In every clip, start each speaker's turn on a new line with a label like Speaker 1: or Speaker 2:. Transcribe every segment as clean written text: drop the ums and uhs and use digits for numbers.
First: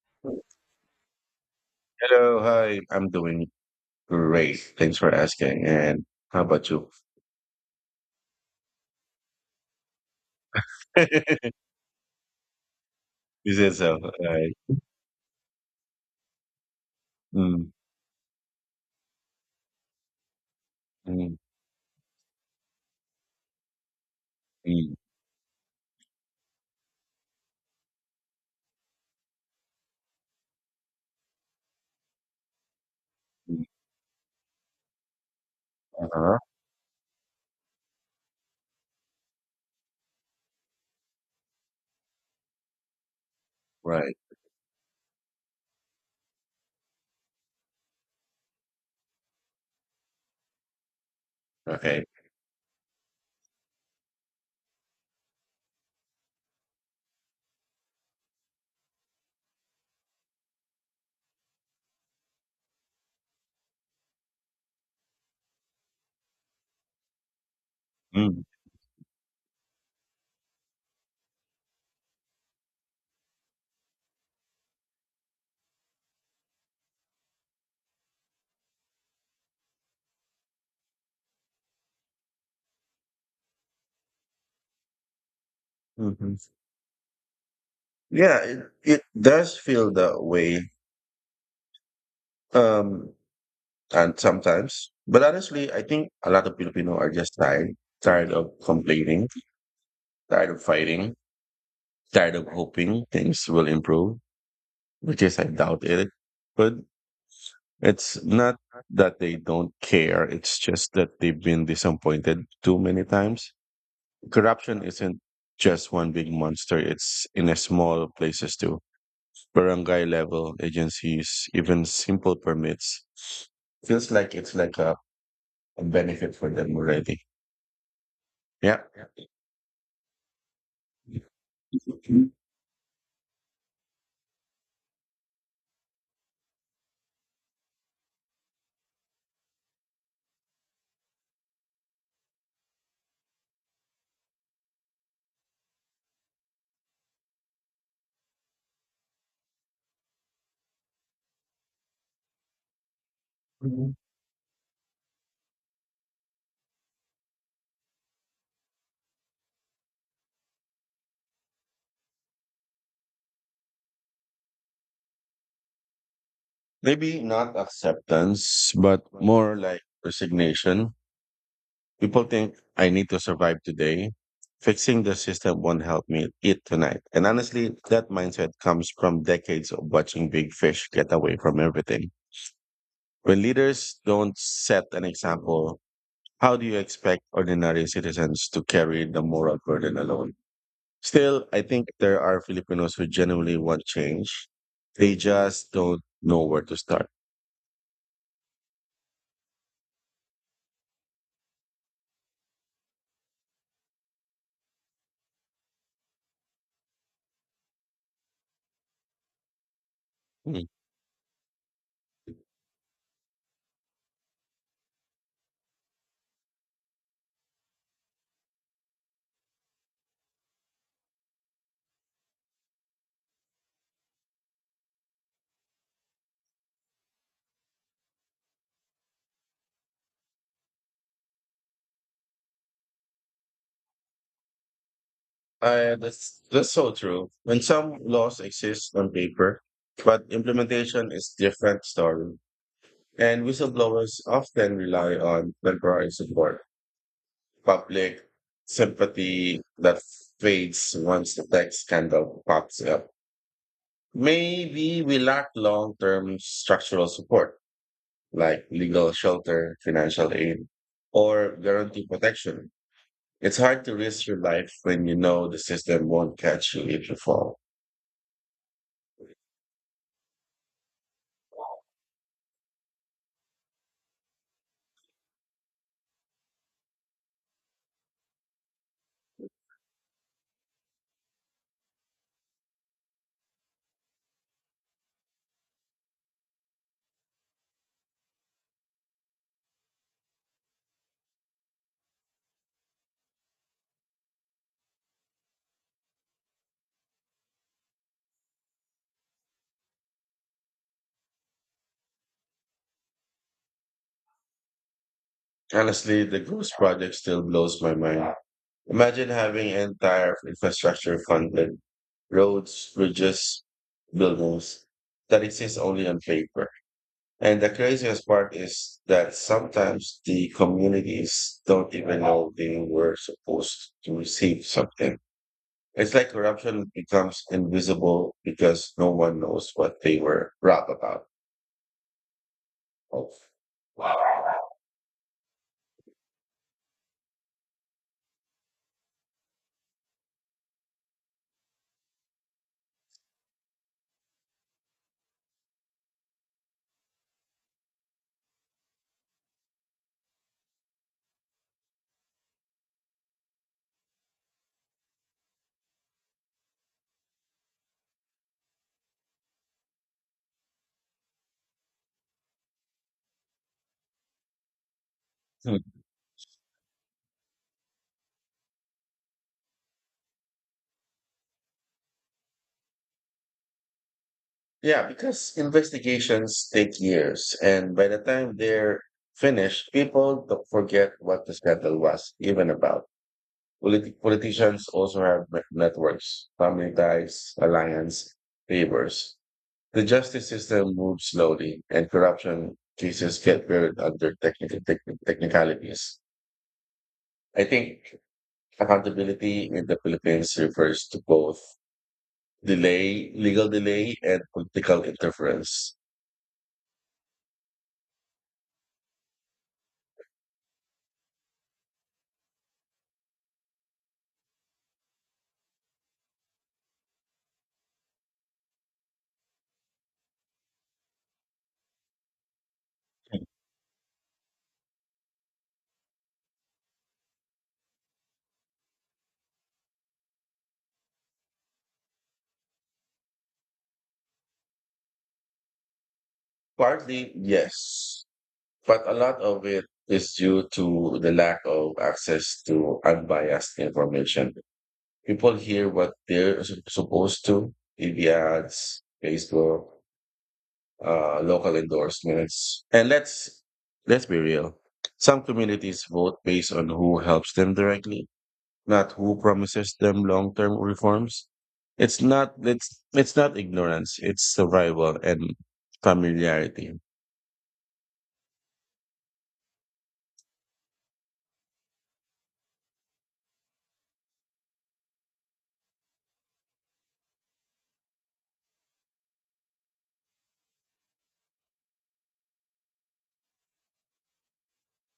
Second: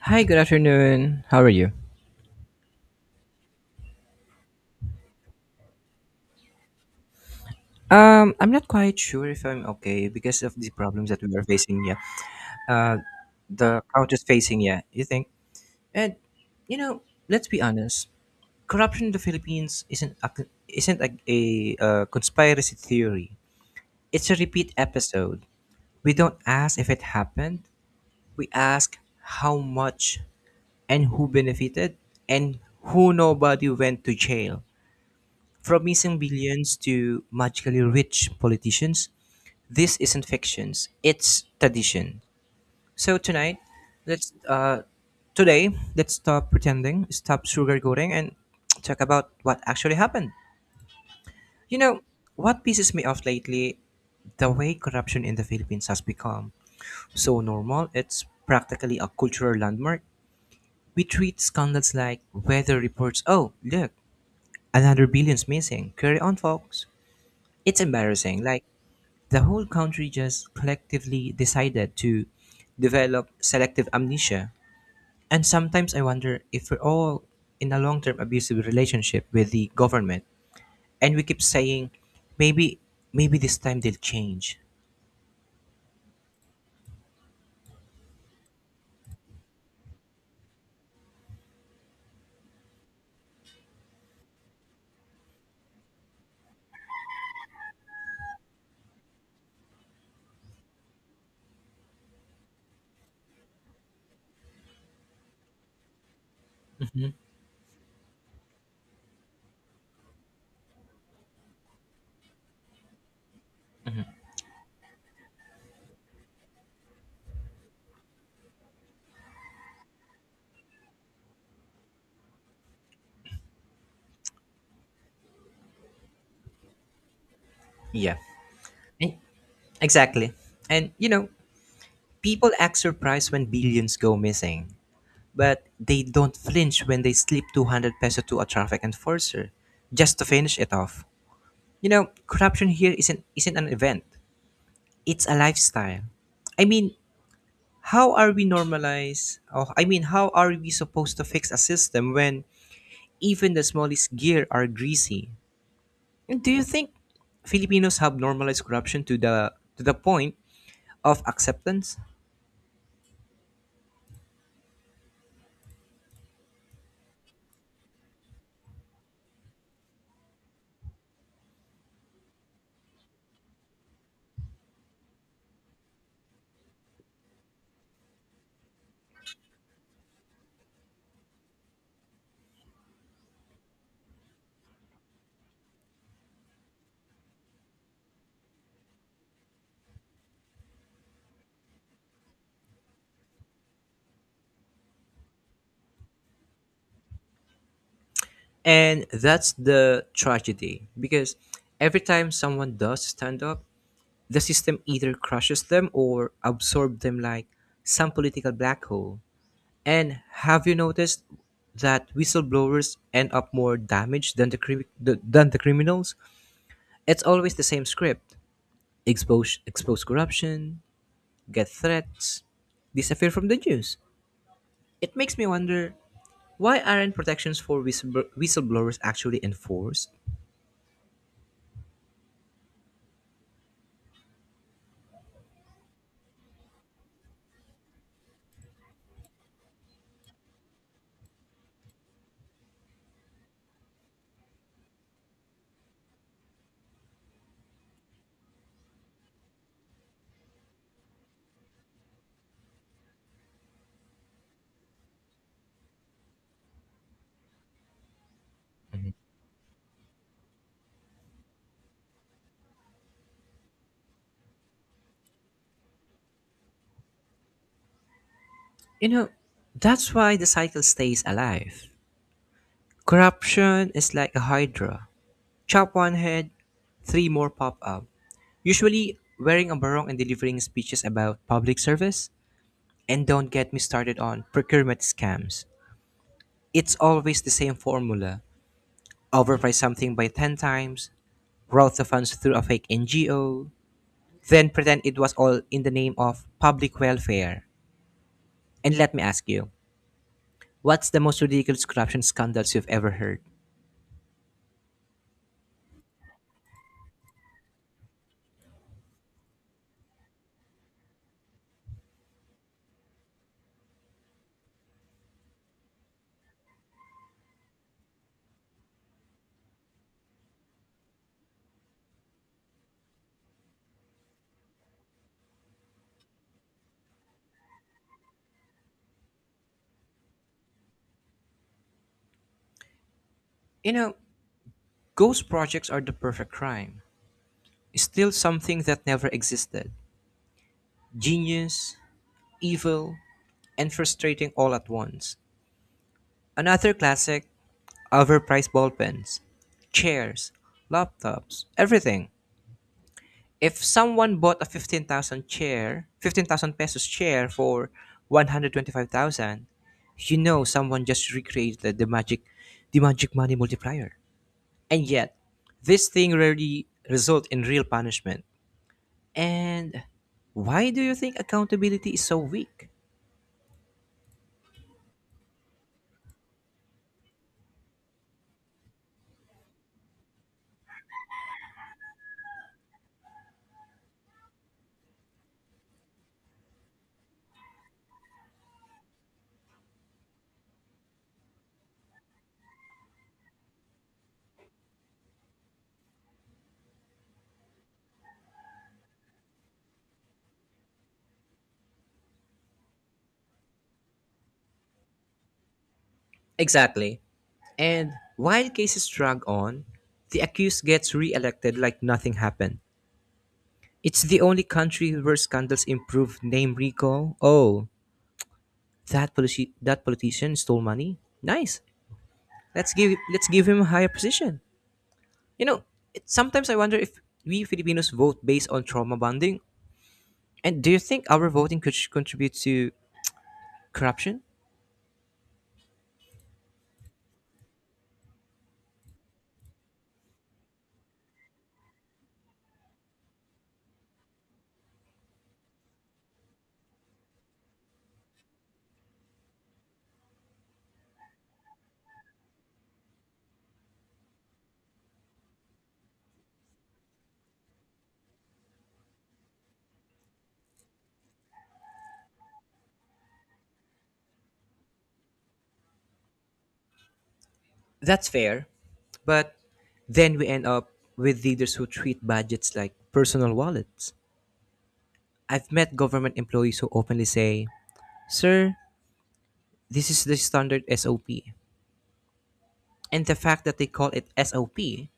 Speaker 1: Hi, good afternoon. How are you?
Speaker 2: Hello, hi. I'm doing great. Thanks for asking. And how about you?
Speaker 1: I'm not quite sure if I'm okay because of the problems that we are facing. Yeah, uh,
Speaker 2: You said
Speaker 1: the
Speaker 2: so.
Speaker 1: count is
Speaker 2: Right.
Speaker 1: facing. Yeah, you think? And let's be
Speaker 2: Mm,
Speaker 1: honest. Corruption in the Philippines isn't a, isn't like
Speaker 2: mm,
Speaker 1: a, a, uh conspiracy theory. It's a repeat
Speaker 2: mm,
Speaker 1: episode. We don't ask if it happened. We ask how much and who benefited and who
Speaker 2: mm.
Speaker 1: nobody went to jail. From missing
Speaker 2: Uh-huh.
Speaker 1: billions to magically rich politicians, this isn't fiction, it's tradition. So tonight,
Speaker 2: Right.
Speaker 1: let's today, let's stop pretending, stop sugarcoating and talk about what actually happened. You know,
Speaker 2: Okay.
Speaker 1: what pisses me off lately, the way corruption in the Philippines has become so normal, it's practically a cultural landmark. We treat scandals like weather reports. Oh, look, another billion's missing. Carry on, folks. It's embarrassing.
Speaker 2: Mm.
Speaker 1: Like the whole country just collectively decided to develop selective amnesia. And sometimes I wonder if we're all in a long-term abusive relationship with the government, and we keep saying, maybe, maybe this time they'll change.
Speaker 2: hmm Yeah, it does feel that way. Um, but honestly, I think a lot of Filipino are just tired, tired of complaining, tired of fighting, tired of hoping things will improve, which is I doubt it. But it's not that they don't care, it's just that they've been disappointed too many times. Corruption isn't just one big monster, it's in a small places too. Barangay level agencies, even simple permits. Feels like a benefit for them already.
Speaker 1: Yeah.
Speaker 2: Yeah.
Speaker 1: Eh, Exactly. And people act surprised when billions go missing, but they don't flinch when they slip ₱200 to a traffic enforcer just to finish it off. Corruption here isn't an event. It's a lifestyle. I mean, how are we normalized? Or I mean, how are we supposed to fix a system when even the smallest gear are greasy? And do you think Filipinos have normalized corruption to the point of acceptance?
Speaker 2: Maybe not acceptance, but more like resignation. People think I need to survive today. Fixing the system won't help me eat tonight. And honestly, that mindset comes from decades of watching big fish get away from everything. When leaders don't set an example, how do you expect ordinary citizens to carry the moral burden alone? Still, I think there are Filipinos who genuinely want change. They just don't know where to start.
Speaker 1: And that's the tragedy because every time someone does stand up, the system either crushes them or absorbs them like some political black hole. And have you noticed that whistleblowers end up more damaged than the criminals? It's always the same script: expose corruption, get threats, disappear from the news. It makes me wonder, why aren't protections for whistleblowers actually enforced?
Speaker 2: That's so true. When some laws exist on paper, but implementation is different story. And whistleblowers often rely on temporary support, public sympathy that fades once the tech scandal pops up. Maybe we lack long-term structural support, like legal shelter, financial aid, or guarantee protection. It's hard to risk your life when you know the system won't catch you if you fall.
Speaker 1: You know, that's why the cycle stays alive. Corruption is like a hydra. Chop one head, three more pop up, usually wearing a barong and delivering speeches about public service. And don't get me started on procurement scams. It's always the same formula: overprice something by 10 times, route the funds through a fake NGO, then pretend it was all in the name of public welfare. And let me ask you, what's the most ridiculous corruption scandals you've ever heard?
Speaker 2: Honestly, the Ghost Project still blows my mind. Imagine having entire infrastructure funded, roads, bridges, buildings that exist only on paper. And the craziest part is that sometimes the communities don't even know they were supposed to receive something. It's like corruption becomes invisible because no one knows what they were robbed about. Of.
Speaker 1: You know, Ghost projects are the perfect crime, still something that never existed. Genius, evil, and frustrating all at once. Another classic: overpriced ballpens, chairs, laptops, everything. If someone bought a 15,000 chair, ₱15,000 chair for 125,000, you know someone just recreated the magic money multiplier. And yet,
Speaker 2: Hmm.
Speaker 1: this thing rarely result in real punishment. And why do you think accountability is so weak?
Speaker 2: Yeah, because investigations take years, and by the time they're finished, people don't forget what the scandal was even about. Politicians also have networks, family ties, alliance, favors. The justice system moves slowly, and corruption cases get buried under technicalities. I think accountability in the Philippines refers to both delay, legal delay, and political interference.
Speaker 1: Exactly. And while cases drag on, the accused gets re elected like nothing happened. It's the only country where scandals improve name recall. Oh, that politician stole money. Nice. Let's give him a higher position. You know, Sometimes I wonder if we Filipinos vote based on trauma bonding. And do you think our voting could contribute to corruption?
Speaker 2: Partly, yes, but a lot of it is due to the lack of access to unbiased information. People hear what they're supposed to, TV ads, Facebook, local endorsements. And let's be real. Some communities vote based on who helps them directly, not who promises them long-term reforms. It's not ignorance. It's survival and familiarity.
Speaker 1: That's fair, but then we end up with leaders who treat budgets like personal wallets. I've met government employees who openly say, Sir, this is the standard SOP. And the fact that they call it SOP,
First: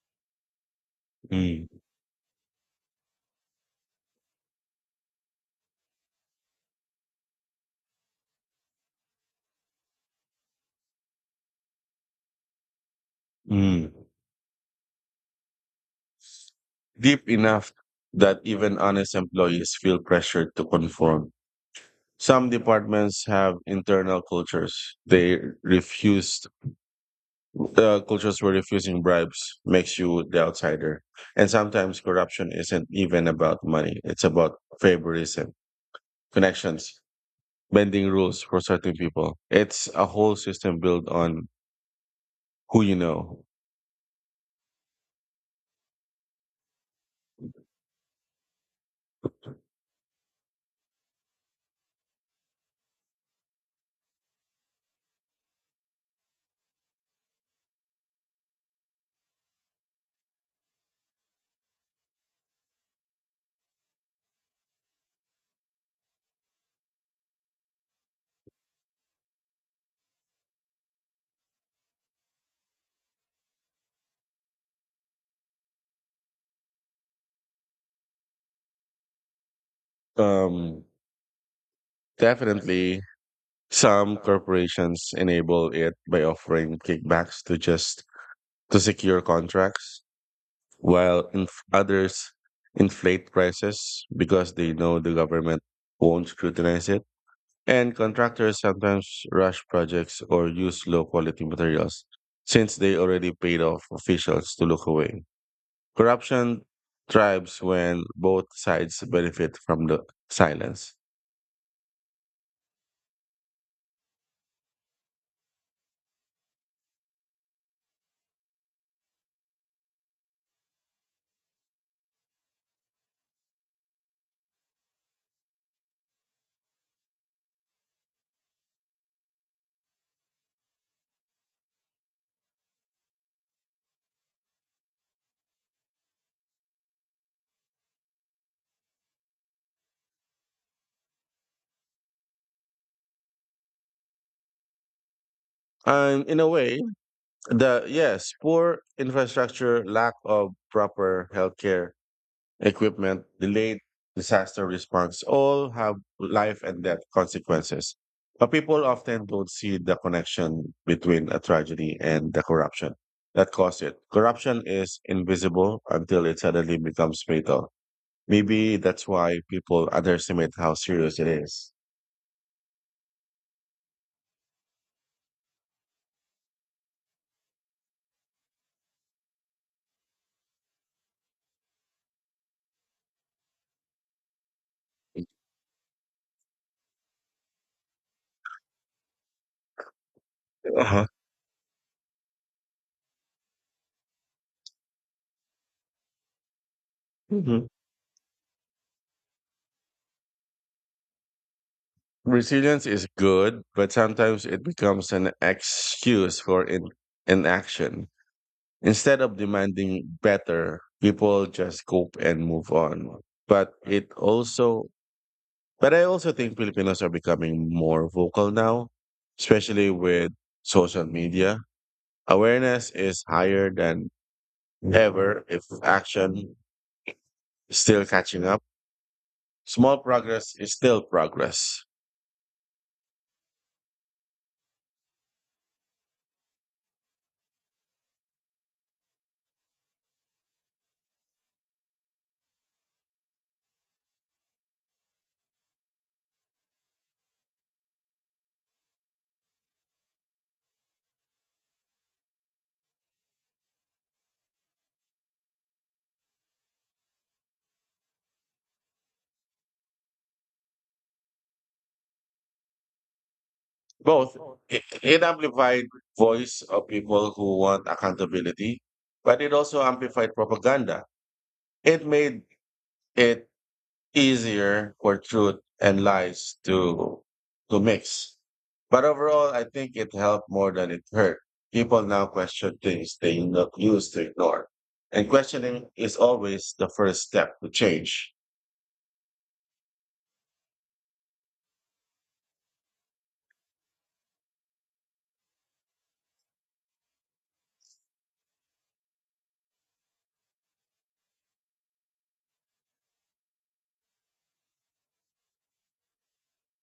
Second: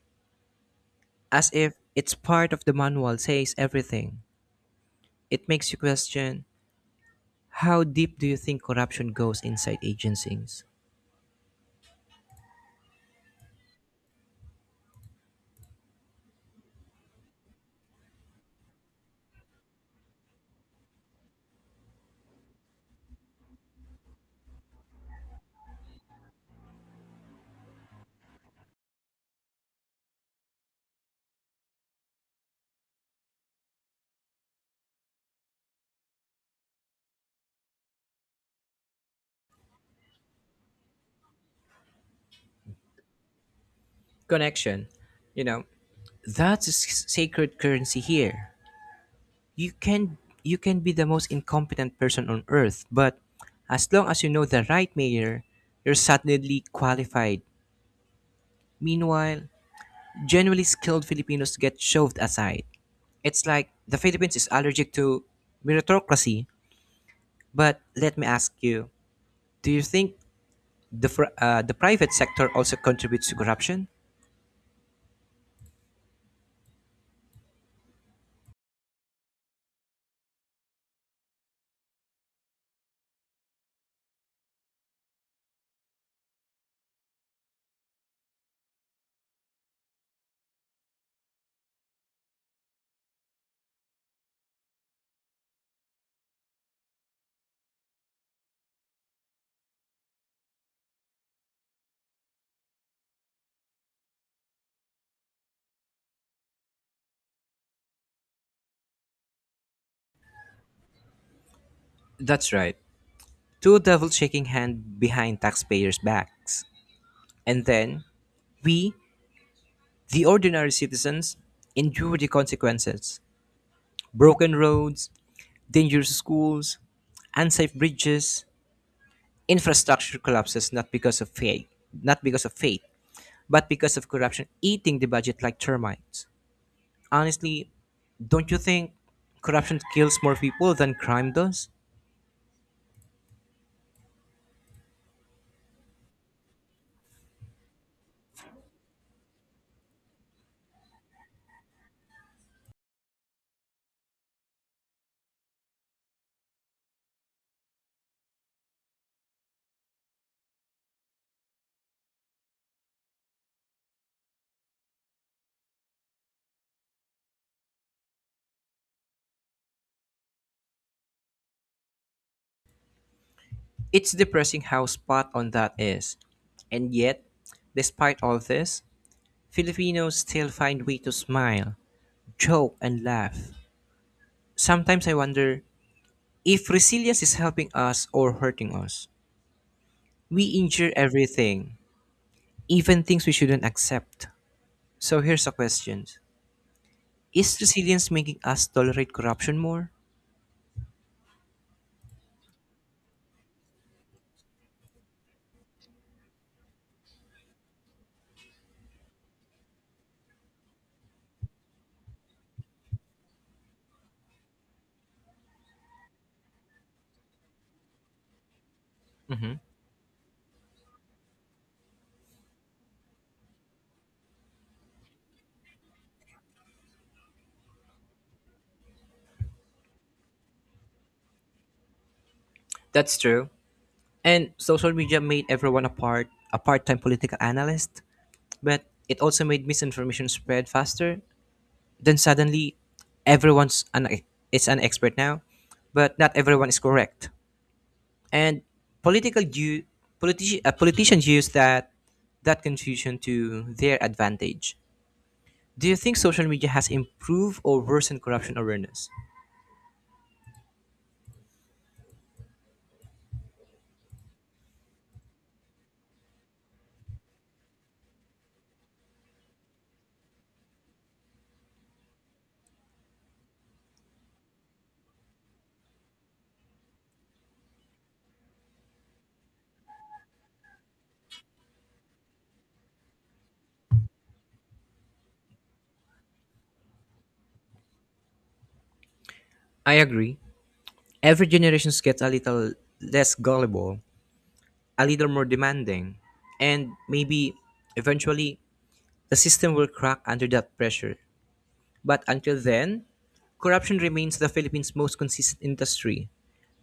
Speaker 1: as
Speaker 2: Mm.
Speaker 1: if it's part of the manual, says everything. It makes you question, how deep do you think corruption goes inside agencies?
Speaker 2: Mm. Deep enough that even honest employees feel pressured to conform. Some departments have internal cultures. They refused cultures were refusing bribes makes you the outsider. And sometimes corruption isn't even about money. It's about favoritism, connections, bending rules for certain people. It's a whole system built on who you know.
Speaker 1: Connection. You know, that's a sacred currency here. You can you can be the most incompetent person on earth, but as long as you know the right mayor, you're suddenly qualified. Meanwhile, genuinely skilled Filipinos get shoved aside. It's like the Philippines is allergic to meritocracy. But let me ask you, do you think the private sector also contributes to corruption?
Speaker 2: Um, definitely some corporations enable it by offering kickbacks to just to secure contracts while others inflate prices because they know the government won't scrutinize it. And contractors sometimes rush projects or use low quality materials since they already paid off officials to look away. Corruption thrives when both sides benefit from the silence.
Speaker 1: That's right. Two devils shaking hand behind taxpayers' backs. And then we, the ordinary citizens, endure the consequences. Broken roads, dangerous schools, unsafe bridges, infrastructure collapses not because of fate, not because of fate, but because of corruption eating the budget like termites. Honestly, don't you think corruption kills more people than crime does?
Speaker 2: And in a way, the yes, poor infrastructure, lack of proper healthcare, equipment, delayed disaster response, all have life and death consequences. But people often don't see the connection between a tragedy and the corruption that caused it. Corruption is invisible until it suddenly becomes fatal. Maybe that's why people underestimate how serious it is.
Speaker 1: It's depressing how spot on that is. And yet, despite all this, Filipinos still find way to smile, joke, and laugh. Sometimes I wonder if resilience is helping us or hurting us. We injure
Speaker 2: Uh-huh.
Speaker 1: everything, even things we shouldn't accept. So here's a question: is
Speaker 2: Mhm.
Speaker 1: resilience making us tolerate corruption more?
Speaker 2: Resilience is good, but sometimes it becomes an excuse for inaction. Instead of demanding better, people just cope and move on. But it also, but I also think Filipinos are becoming more vocal now, especially with social media. Awareness is higher than ever if action is still catching up. Small progress is still progress.
Speaker 1: That's true. And social media made everyone a part-time political analyst, but it also made misinformation spread faster. Then suddenly everyone's an expert now, but not everyone is correct. And political you politicians use that confusion to their advantage. Do you think social media has improved or worsened corruption awareness?
Speaker 2: Both. It amplified voice of people who want accountability, but it also amplified propaganda. It made it easier for truth and lies to mix. But overall, I think it helped more than it hurt. People now question things they not used to ignore. And questioning is always the first step to change.
Speaker 1: I agree. Every generation gets a little less gullible, a little more demanding. And maybe eventually the system will crack under that pressure. But until then, corruption remains the Philippines' most consistent industry.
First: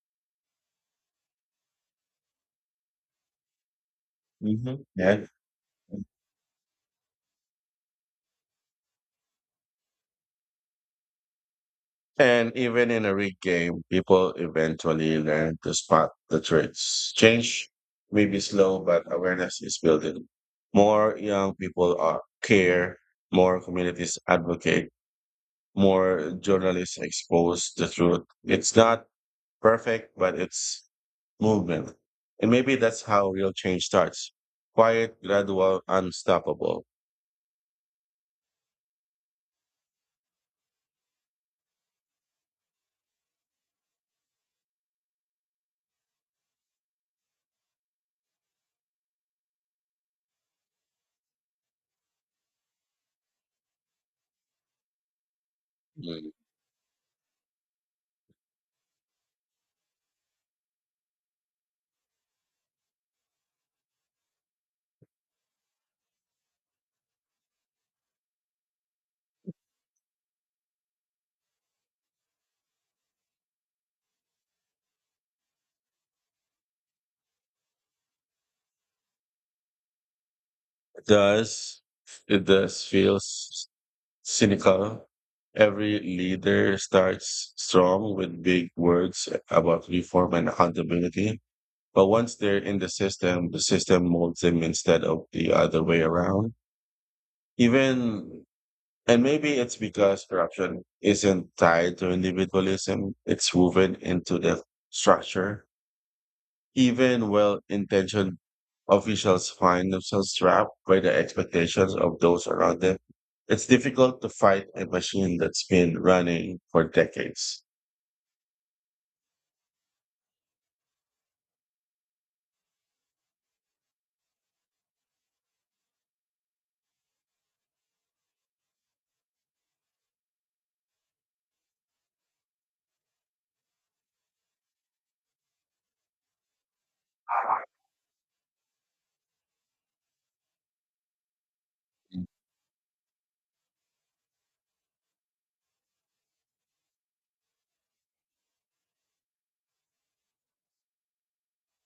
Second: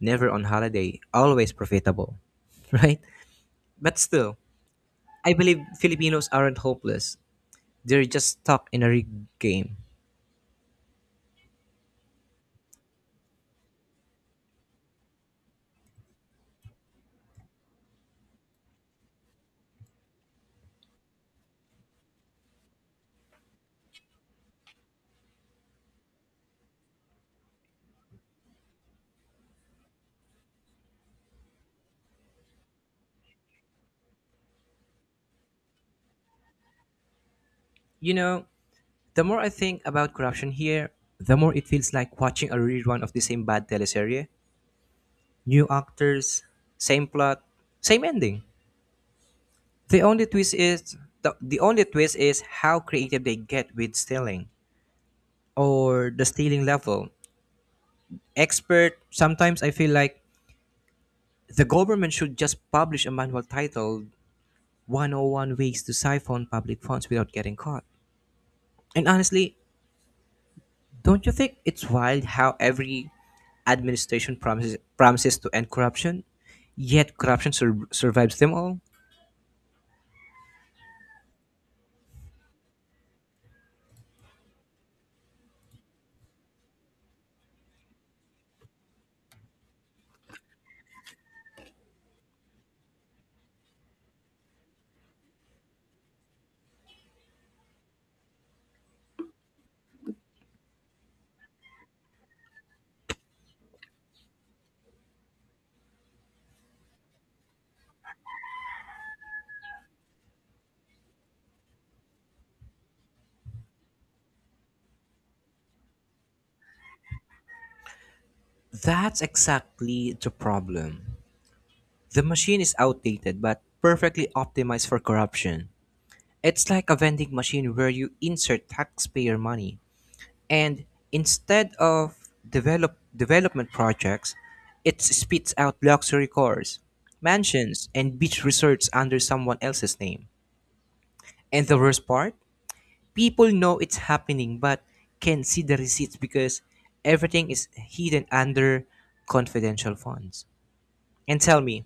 Speaker 1: Never on holiday, always profitable, right? But still,
Speaker 2: Yeah.
Speaker 1: I believe Filipinos aren't hopeless. They're just stuck in a rigged game.
Speaker 2: And even in a rigged game, people eventually learn to spot the traits. Change may be slow, but awareness is building. More young people are care, more communities advocate, more journalists expose the truth. It's not perfect, but it's movement. And maybe that's how real change starts. Quiet, gradual, unstoppable.
Speaker 1: You know, the more I think about corruption here, the more it feels like watching a rerun of the same bad teleserie. New actors, same plot, same ending. The only twist is how creative they get with stealing or the
Speaker 2: Mm.
Speaker 1: stealing level. Expert, sometimes I feel like the government should just publish a manual titled 101 Ways to Siphon Public Funds Without Getting Caught. And honestly, don't you think it's wild how every administration promises to end corruption, yet corruption survives them all?
Speaker 2: It does it does feels cynical. Every leader starts strong with big words about reform and accountability. But once they're in the system molds them instead of the other way around. Even And maybe it's because corruption isn't tied to individualism, it's woven into the structure. Even well intentioned officials find themselves trapped by the expectations of those around them. It's difficult to fight a machine that's been running for decades.
Speaker 1: That's exactly the problem. The machine is outdated but perfectly optimized for corruption. It's like a vending machine where you insert taxpayer money and instead of development projects, it spits out luxury cars, mansions, and beach resorts under someone else's name. And the worst part, people know it's happening but can not see the receipts because everything is hidden under confidential funds. And tell me,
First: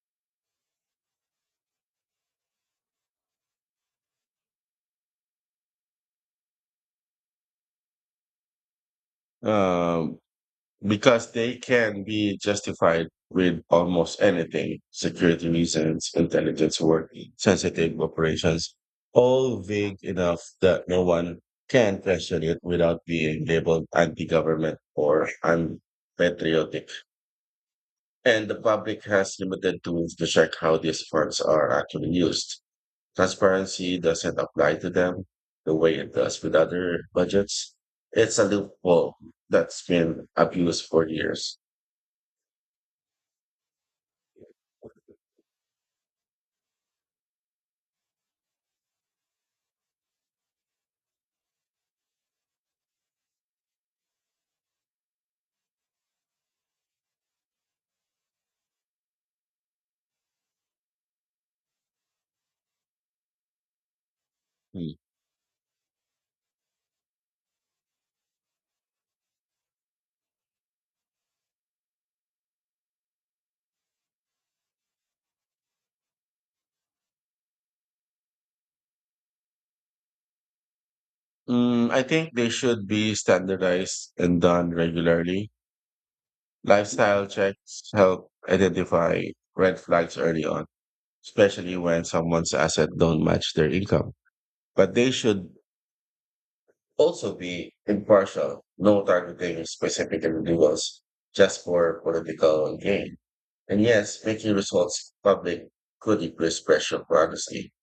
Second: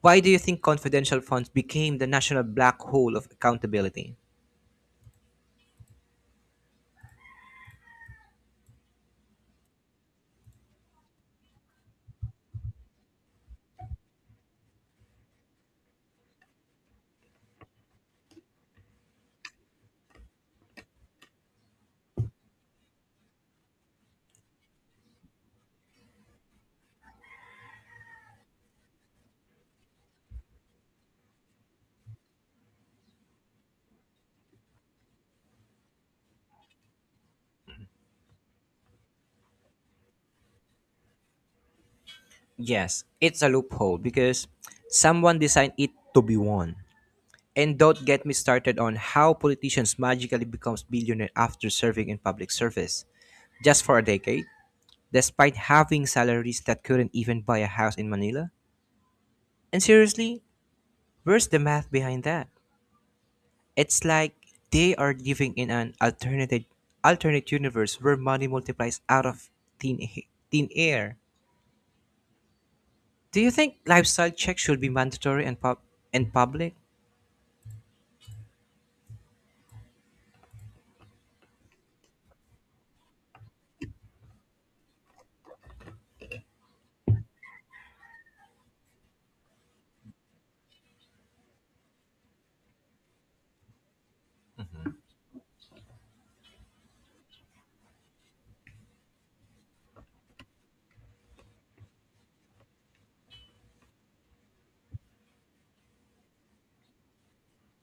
Speaker 1: why do you think confidential funds became the national black hole of accountability?
Speaker 2: Um, because they can be justified with almost anything security reasons, intelligence work, sensitive operations, all vague enough that no one can question it without being labeled anti government or unpatriotic. And the public has limited tools to check how these funds are actually used. Transparency doesn't apply to them the way it does with other budgets. It's a loophole that's been abused for years.
Speaker 1: Yes, it's a loophole because someone designed it to be one. And don't get me started on how politicians magically becomes billionaire after serving in public service just for a decade, despite having salaries that couldn't even buy a house in Manila. And seriously, where's the math behind that? It's like they
Speaker 2: Mm.
Speaker 1: are living in an alternative alternate universe where money multiplies out of thin, thin air. Do you think lifestyle checks should be mandatory and public?
Speaker 2: Mm, I think they should be standardized and done regularly. Lifestyle checks help identify red flags early on, especially when someone's assets don't match their income. But they should also be impartial, no targeting specific individuals just for political gain. And yes, making results public could increase pressure for honesty.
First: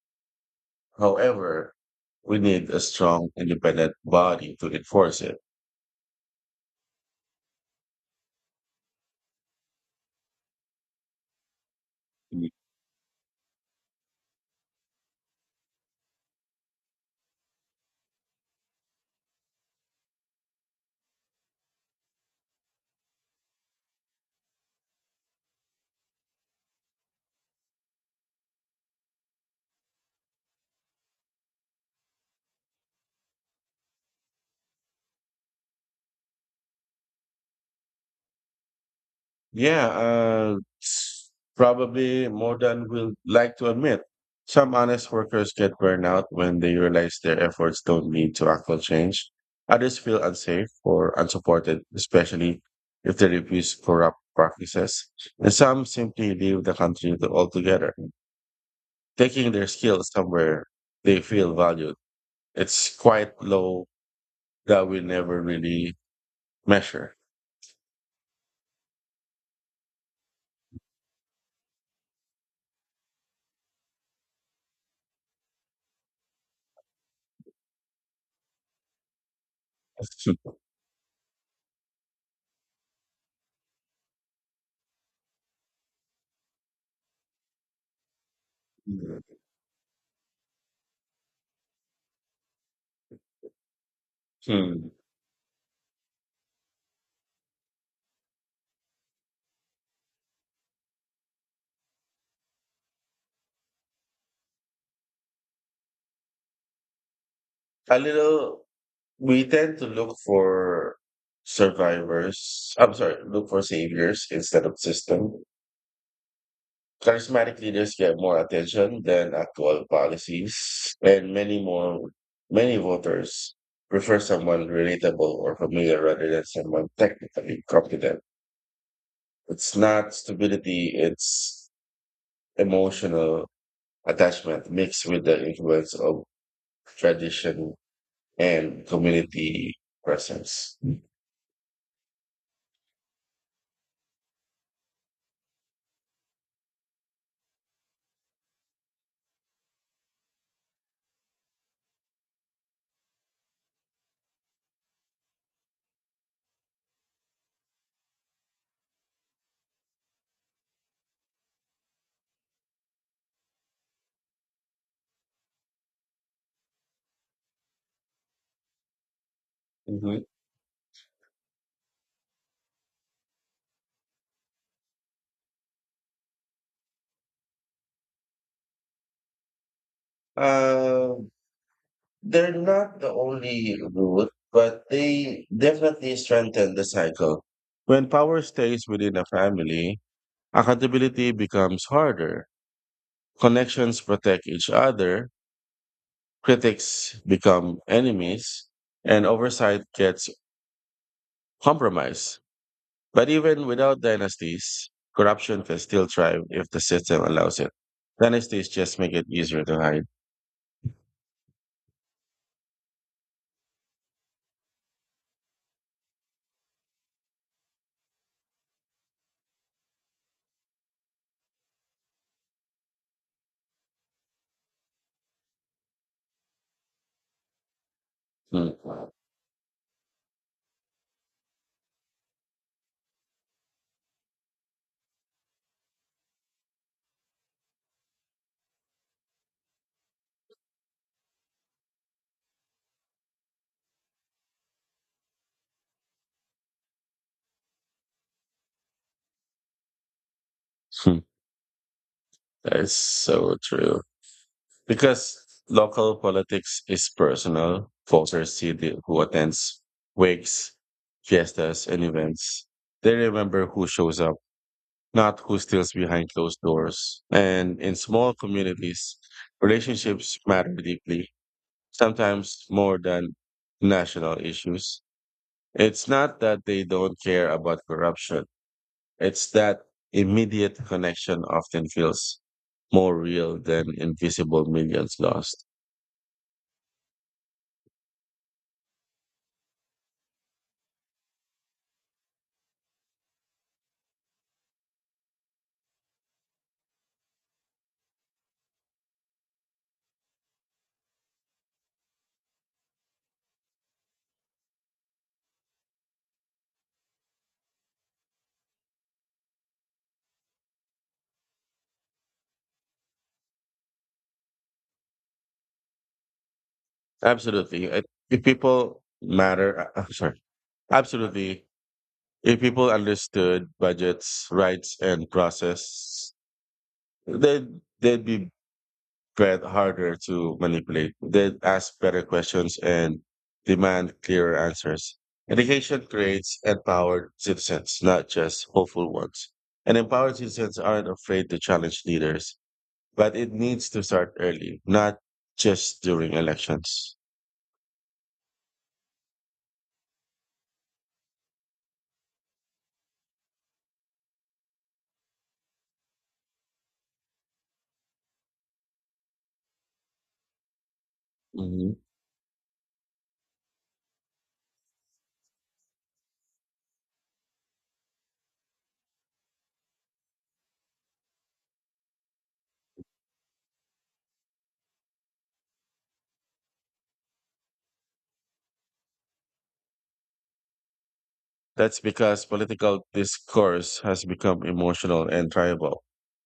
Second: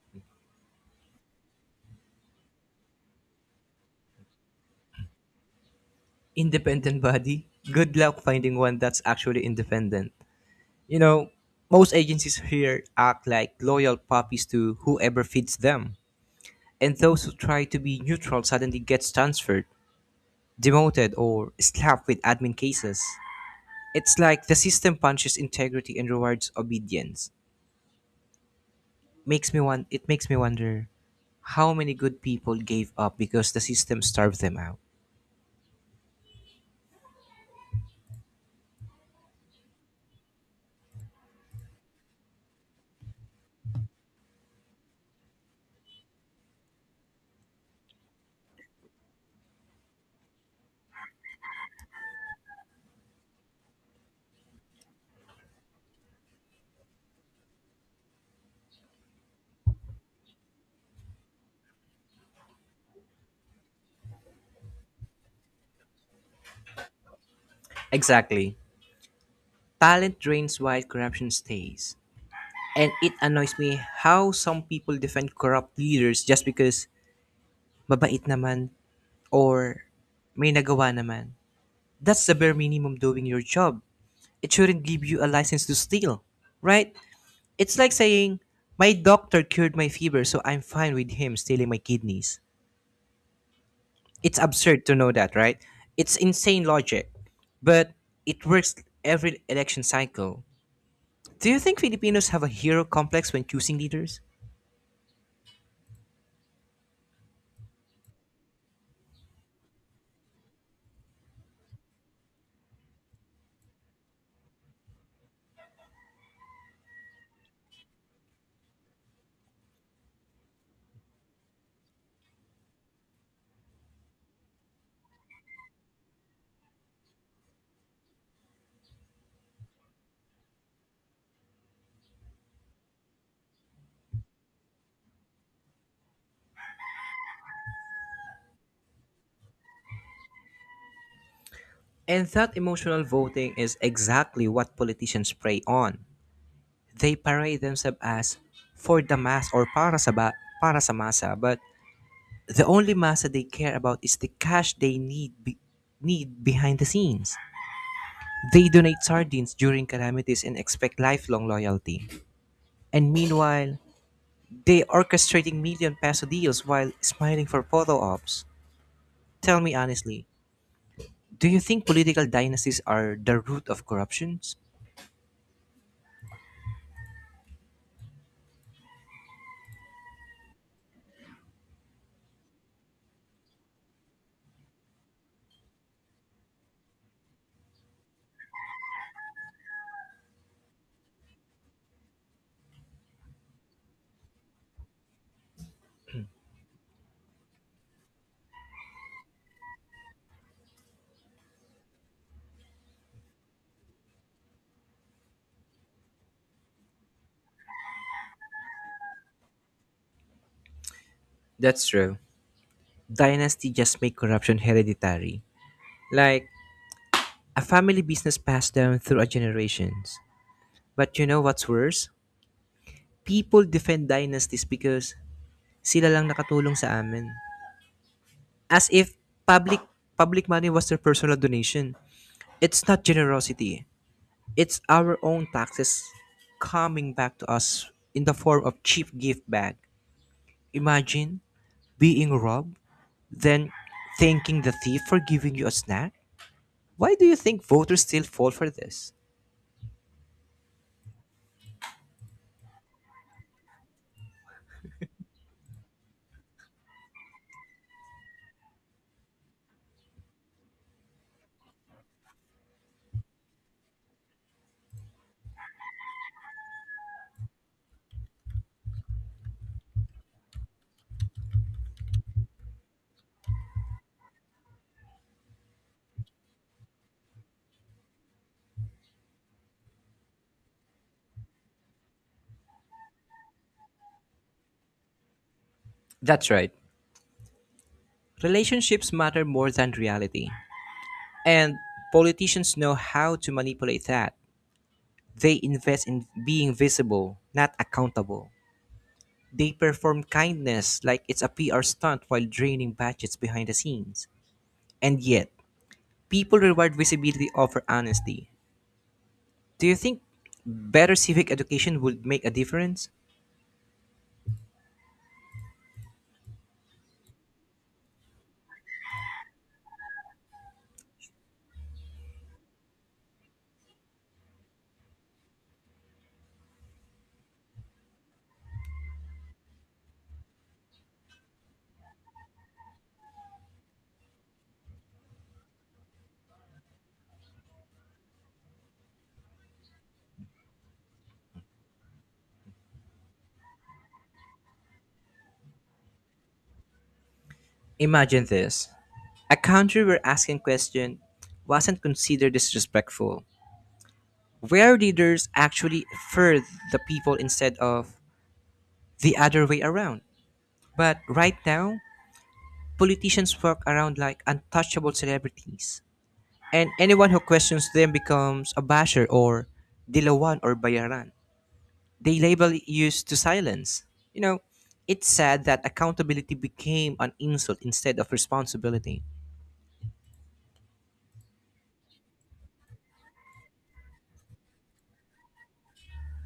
Speaker 2: However, we need a strong, independent body to enforce it.
Speaker 1: Independent body? Good luck finding one that's actually independent. You know, Most agencies here act like loyal puppies to whoever feeds them. And those who try to be neutral suddenly gets transferred, demoted, or slapped with admin cases. It's like the system punches integrity and rewards obedience. Makes me want it makes me wonder how many good people gave up because the system starved them out.
Speaker 2: Yeah, probably more than we'll like to admit. Some honest workers get burnout when they realize their efforts don't lead to actual change. Others feel unsafe or unsupported, especially if they refuse corrupt practices. And some simply leave the country altogether, taking their skills somewhere they feel valued. It's quite low that we never really measure.
Speaker 1: Exactly. Talent drains while corruption stays. And it annoys me how some people defend corrupt leaders just because mabait naman or may nagawa naman. That's the bare minimum, doing your job. It shouldn't give you a license to steal, right? It's like saying, my doctor cured my fever, so I'm fine with him stealing my kidneys. It's absurd
Speaker 2: Hmm.
Speaker 1: to know that, right? It's insane logic. But it works every election cycle. Do you think Filipinos have a hero complex when choosing leaders?
Speaker 2: A little. We tend to look for survivors. I'm sorry, look for saviors instead of system. Charismatic leaders get more attention than actual policies, and many voters prefer someone relatable or familiar rather than someone technically competent. It's not stability; it's emotional attachment mixed with the influence of tradition and community presence.
Speaker 1: And that emotional voting is exactly what politicians prey on. They parade themselves as for the mass or para sa masa, but the only masa they care about is the cash they need behind the scenes. They donate sardines during calamities and expect lifelong loyalty. And meanwhile, they orchestrating million peso deals while smiling for photo ops. Tell me honestly,
Speaker 2: Mhm.
Speaker 1: do you think political dynasties are the root of corruptions?
Speaker 2: Uh, they're not the only route, but they definitely strengthen the cycle. When power stays within a family, accountability becomes harder. Connections protect each other, critics become enemies, and oversight gets compromised. But even without dynasties, corruption can still thrive if the system allows it. Dynasties just make it easier to hide.
Speaker 1: That's true. Dynasty just make corruption hereditary, like a family business passed down through a generations. But you know what's worse? People defend dynasties because sila lang nakatulong sa amin.
Speaker 2: Hmm.
Speaker 1: As if public public money was their personal donation. It's not generosity. It's our own taxes coming back to us in the form of cheap gift bag. Imagine being robbed, then thanking the thief for giving you a snack. Why do you think voters still fall for this?
Speaker 2: Hmm. That is so true. Because local politics is personal, voters see the, who attends wakes, fiestas, and events. They remember who shows up, not who steals behind closed doors. And in small communities, relationships matter deeply, sometimes more than national issues. It's not that they don't care about corruption, it's that immediate connection often feels more real than invisible millions lost.
Speaker 1: That's right. Relationships matter more than reality. And politicians know how to manipulate that. They invest in being visible, not accountable. They perform kindness like it's a PR stunt while draining budgets behind the scenes. And yet, people reward visibility over honesty. Do you think better civic education would make a difference?
Speaker 2: Absolutely. I- If people matter, I'm sorry. Absolutely. If people understood budgets, rights, and process, they'd, they'd be bet harder to manipulate. They'd ask better questions and demand clearer answers. Education creates empowered citizens, not just hopeful ones. And empowered citizens aren't afraid to challenge leaders, but it needs to start early, not just during elections.
Speaker 1: Imagine this: a country where asking question wasn't considered disrespectful, where leaders actually serve the people instead of the other way around. But right
Speaker 2: Mhm.
Speaker 1: now, politicians walk around like untouchable celebrities, and anyone who questions them becomes a basher or dilawan or bayaran. They label used to silence. You know, it's sad that accountability became an insult instead of responsibility.
Speaker 2: That's because political discourse has become emotional and tribal.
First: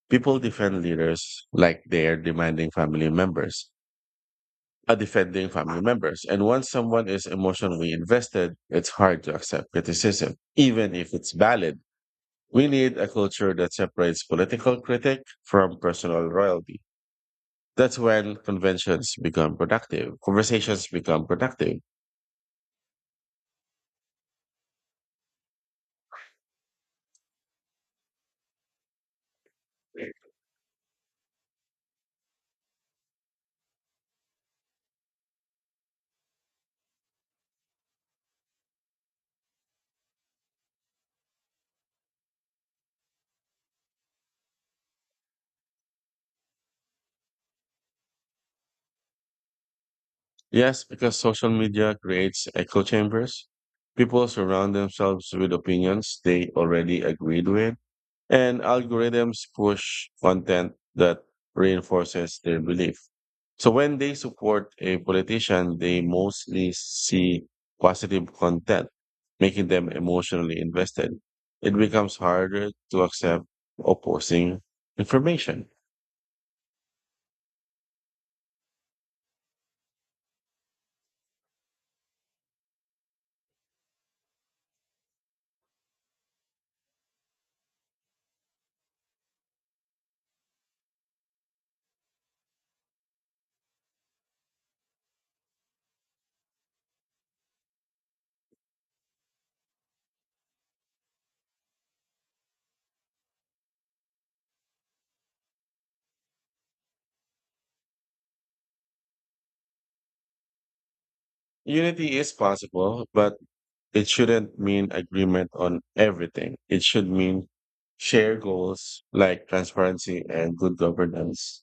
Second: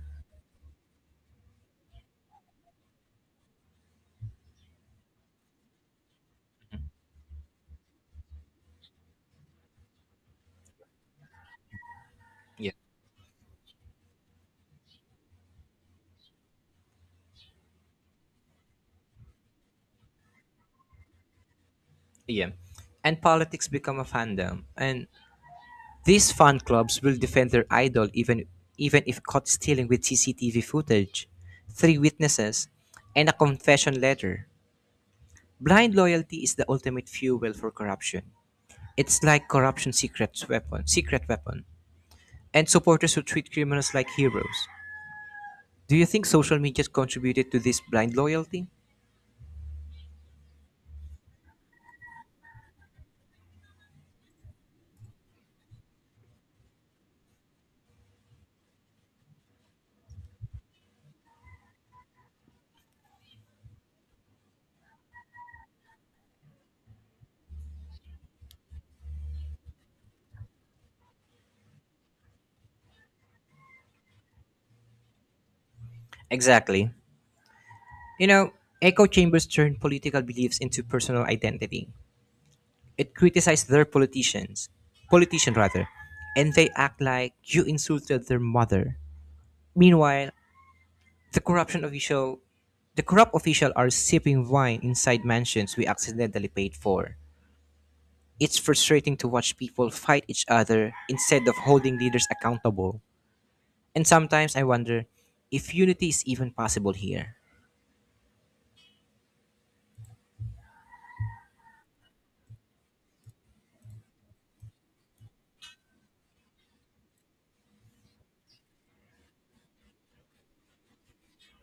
Speaker 2: People defend leaders like they're demanding family members, are defending family members. And once someone is emotionally invested, it's hard to accept criticism, even if it's valid. We
Speaker 1: Yeah,
Speaker 2: need a culture that separates political critic from personal loyalty. That's when conversations become productive.
Speaker 1: yeah. And politics become a fandom, and these fan clubs will defend their idol even if caught stealing with CCTV footage, three witnesses, and a confession letter. Blind loyalty is the ultimate fuel for corruption. It's like corruption's secret weapon. And supporters who treat criminals like heroes. Do you think social media contributed to this blind loyalty?
Speaker 2: Yes, because social media creates echo chambers. People surround themselves with opinions they already agreed with, and algorithms push content that reinforces their belief. So when they support a politician, they mostly see positive content, making them emotionally invested. It becomes harder to accept opposing information.
Speaker 1: Exactly. You know, Echo chambers turn political beliefs into personal identity. It criticized their politicians, politician rather, and they act like you insulted their mother. Meanwhile, the corruption official, the corrupt official are sipping wine inside mansions we accidentally paid for. It's frustrating to watch people fight each other instead of holding leaders accountable. And sometimes I wonder if unity is even possible here.
Speaker 2: Unity is possible, but it shouldn't mean agreement on everything. It should mean shared goals like transparency and good governance,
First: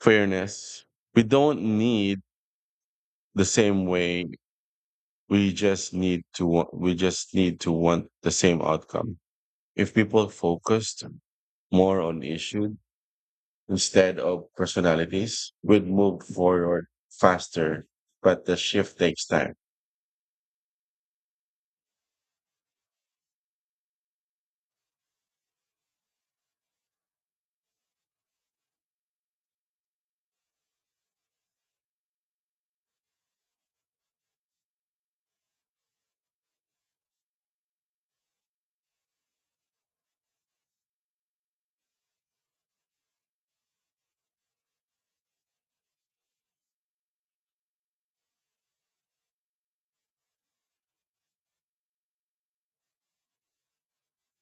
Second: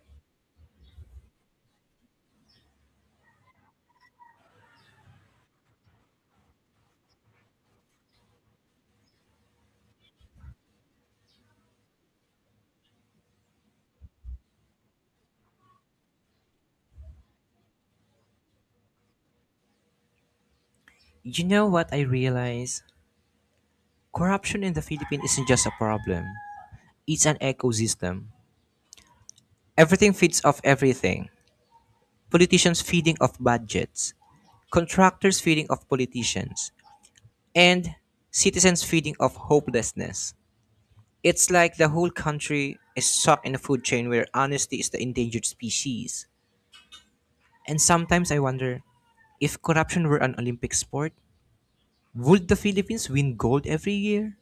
Speaker 2: fairness. We don't need the same way. We just need to want the same outcome. If people focused more on issue instead of personalities, we'd move forward faster. But the shift takes time.
Speaker 1: You know what I realize? Corruption in the Philippines isn't just a problem, it's an ecosystem. Everything feeds off everything. Politicians feeding off budgets, contractors feeding off politicians, and citizens feeding off hopelessness. It's like the whole country is stuck in a food chain where honesty is the endangered species. And sometimes I wonder, if corruption were an Olympic sport, would the Philippines win gold every year?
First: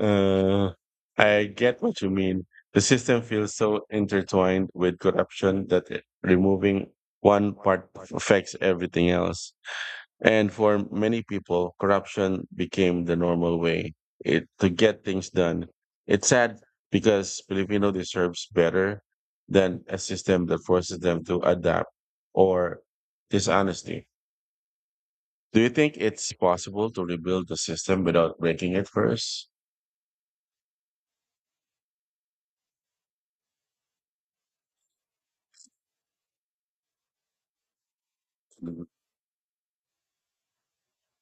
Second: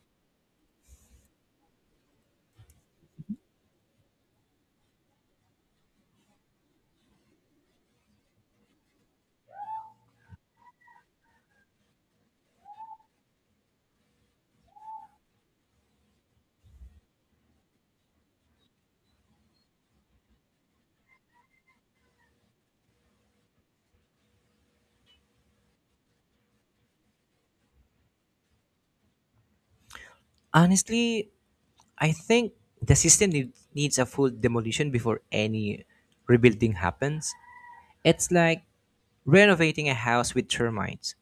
Speaker 2: Uh, I get what you mean. The system feels so intertwined with corruption that removing one part affects everything else. And for many people, corruption became the normal way to get things done. It's sad because Filipino deserves better than a system that forces them to adapt or dishonesty. Do you think it's possible to rebuild the system without breaking it 1st?
Speaker 1: Honestly, I think the system needs a full demolition before any rebuilding happens. It's like renovating a house with termites.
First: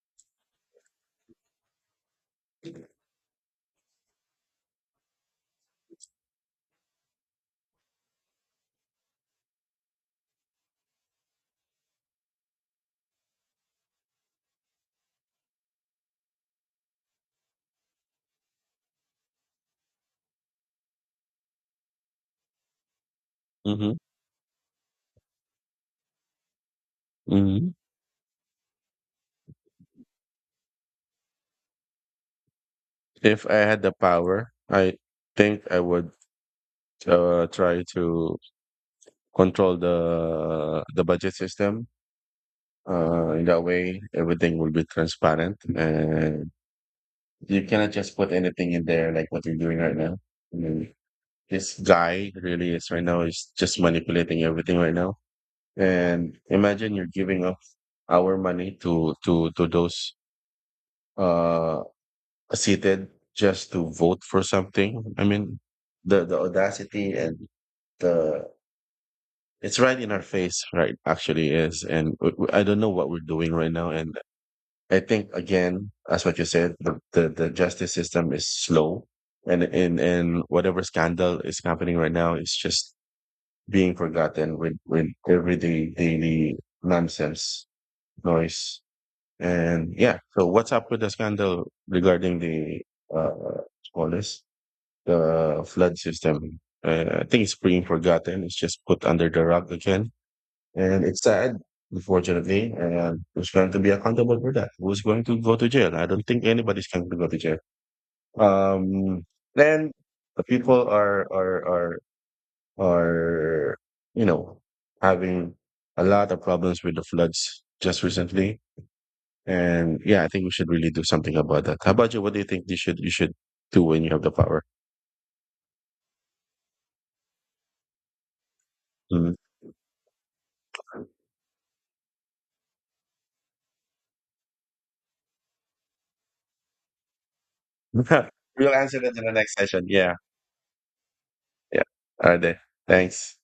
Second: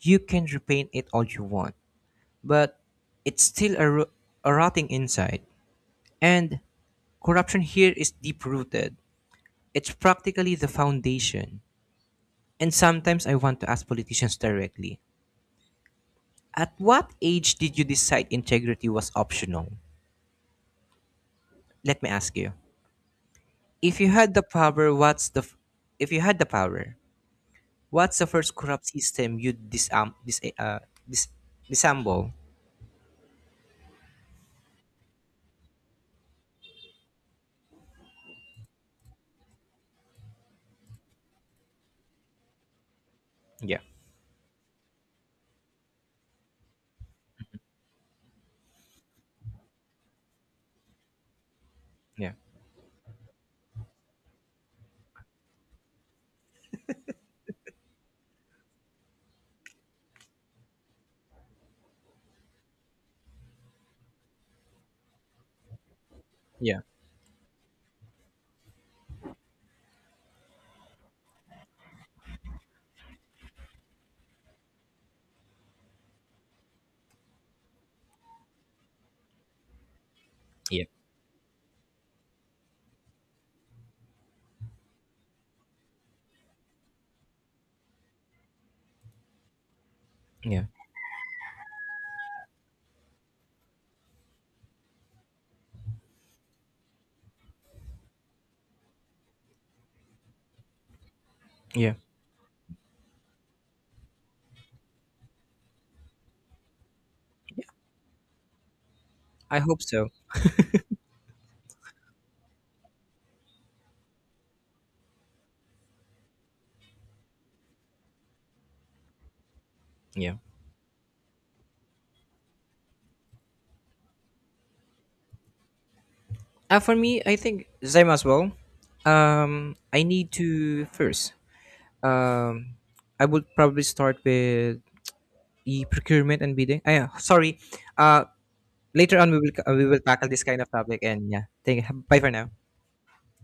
Speaker 1: You can repaint it all you want, but it's still a rotting inside. And corruption here is deep rooted. It's practically the foundation. And sometimes I want to ask politicians directly, at what age did you decide integrity was optional? Let me ask you.
Speaker 2: Mm-hmm.
Speaker 1: If you had the power, what's the f- If you had the power,
Speaker 2: Mm-hmm.
Speaker 1: what's the first corrupt system you disarm dis dis disassemble?
Speaker 2: If I had the power, I think I would try to control the budget system. In that
Speaker 1: Yeah.
Speaker 2: way, everything will be transparent, and you cannot just put anything in there like what you're doing right now. I mean, this
Speaker 1: Yeah.
Speaker 2: guy really is right now is just manipulating everything right now. And imagine you're giving up our money to those uh seated just to vote for something. I mean, the
Speaker 1: Yeah.
Speaker 2: audacity and the it's right in our face right actually is, and I don't know what we're doing right now. And I think again as what you said the justice system is slow, and whatever
Speaker 1: Yeah.
Speaker 2: scandal is happening right now is just being forgotten with everyday daily nonsense noise. And yeah, so
Speaker 1: Yeah.
Speaker 2: what's up with the scandal regarding the uh all this the flood system. I think it's being forgotten, it's just put under the rug again. And it's sad,
Speaker 1: Yeah.
Speaker 2: unfortunately. And who's going to be accountable for that? Who's going to go to jail? I don't think anybody's going to go to jail. Um,
Speaker 1: I hope
Speaker 2: then
Speaker 1: so.
Speaker 2: the people are you know, having a lot of problems with the floods just recently. And yeah, I
Speaker 1: Yeah.
Speaker 2: think we should really do something about that. How about you? What do you think you should do when you have the power?
Speaker 1: For me, I think same as well.
Speaker 2: Mm.
Speaker 1: I need to first. Um, I would probably start with e procurement and bidding. I sorry. Uh,
Speaker 2: We'll answer that
Speaker 1: Later
Speaker 2: in
Speaker 1: on
Speaker 2: the
Speaker 1: we will
Speaker 2: next
Speaker 1: uh,
Speaker 2: session.
Speaker 1: we will
Speaker 2: Yeah,
Speaker 1: tackle this kind of topic, and yeah.
Speaker 2: yeah.
Speaker 1: Thank. Bye for
Speaker 2: All right,
Speaker 1: now.
Speaker 2: then. Thanks.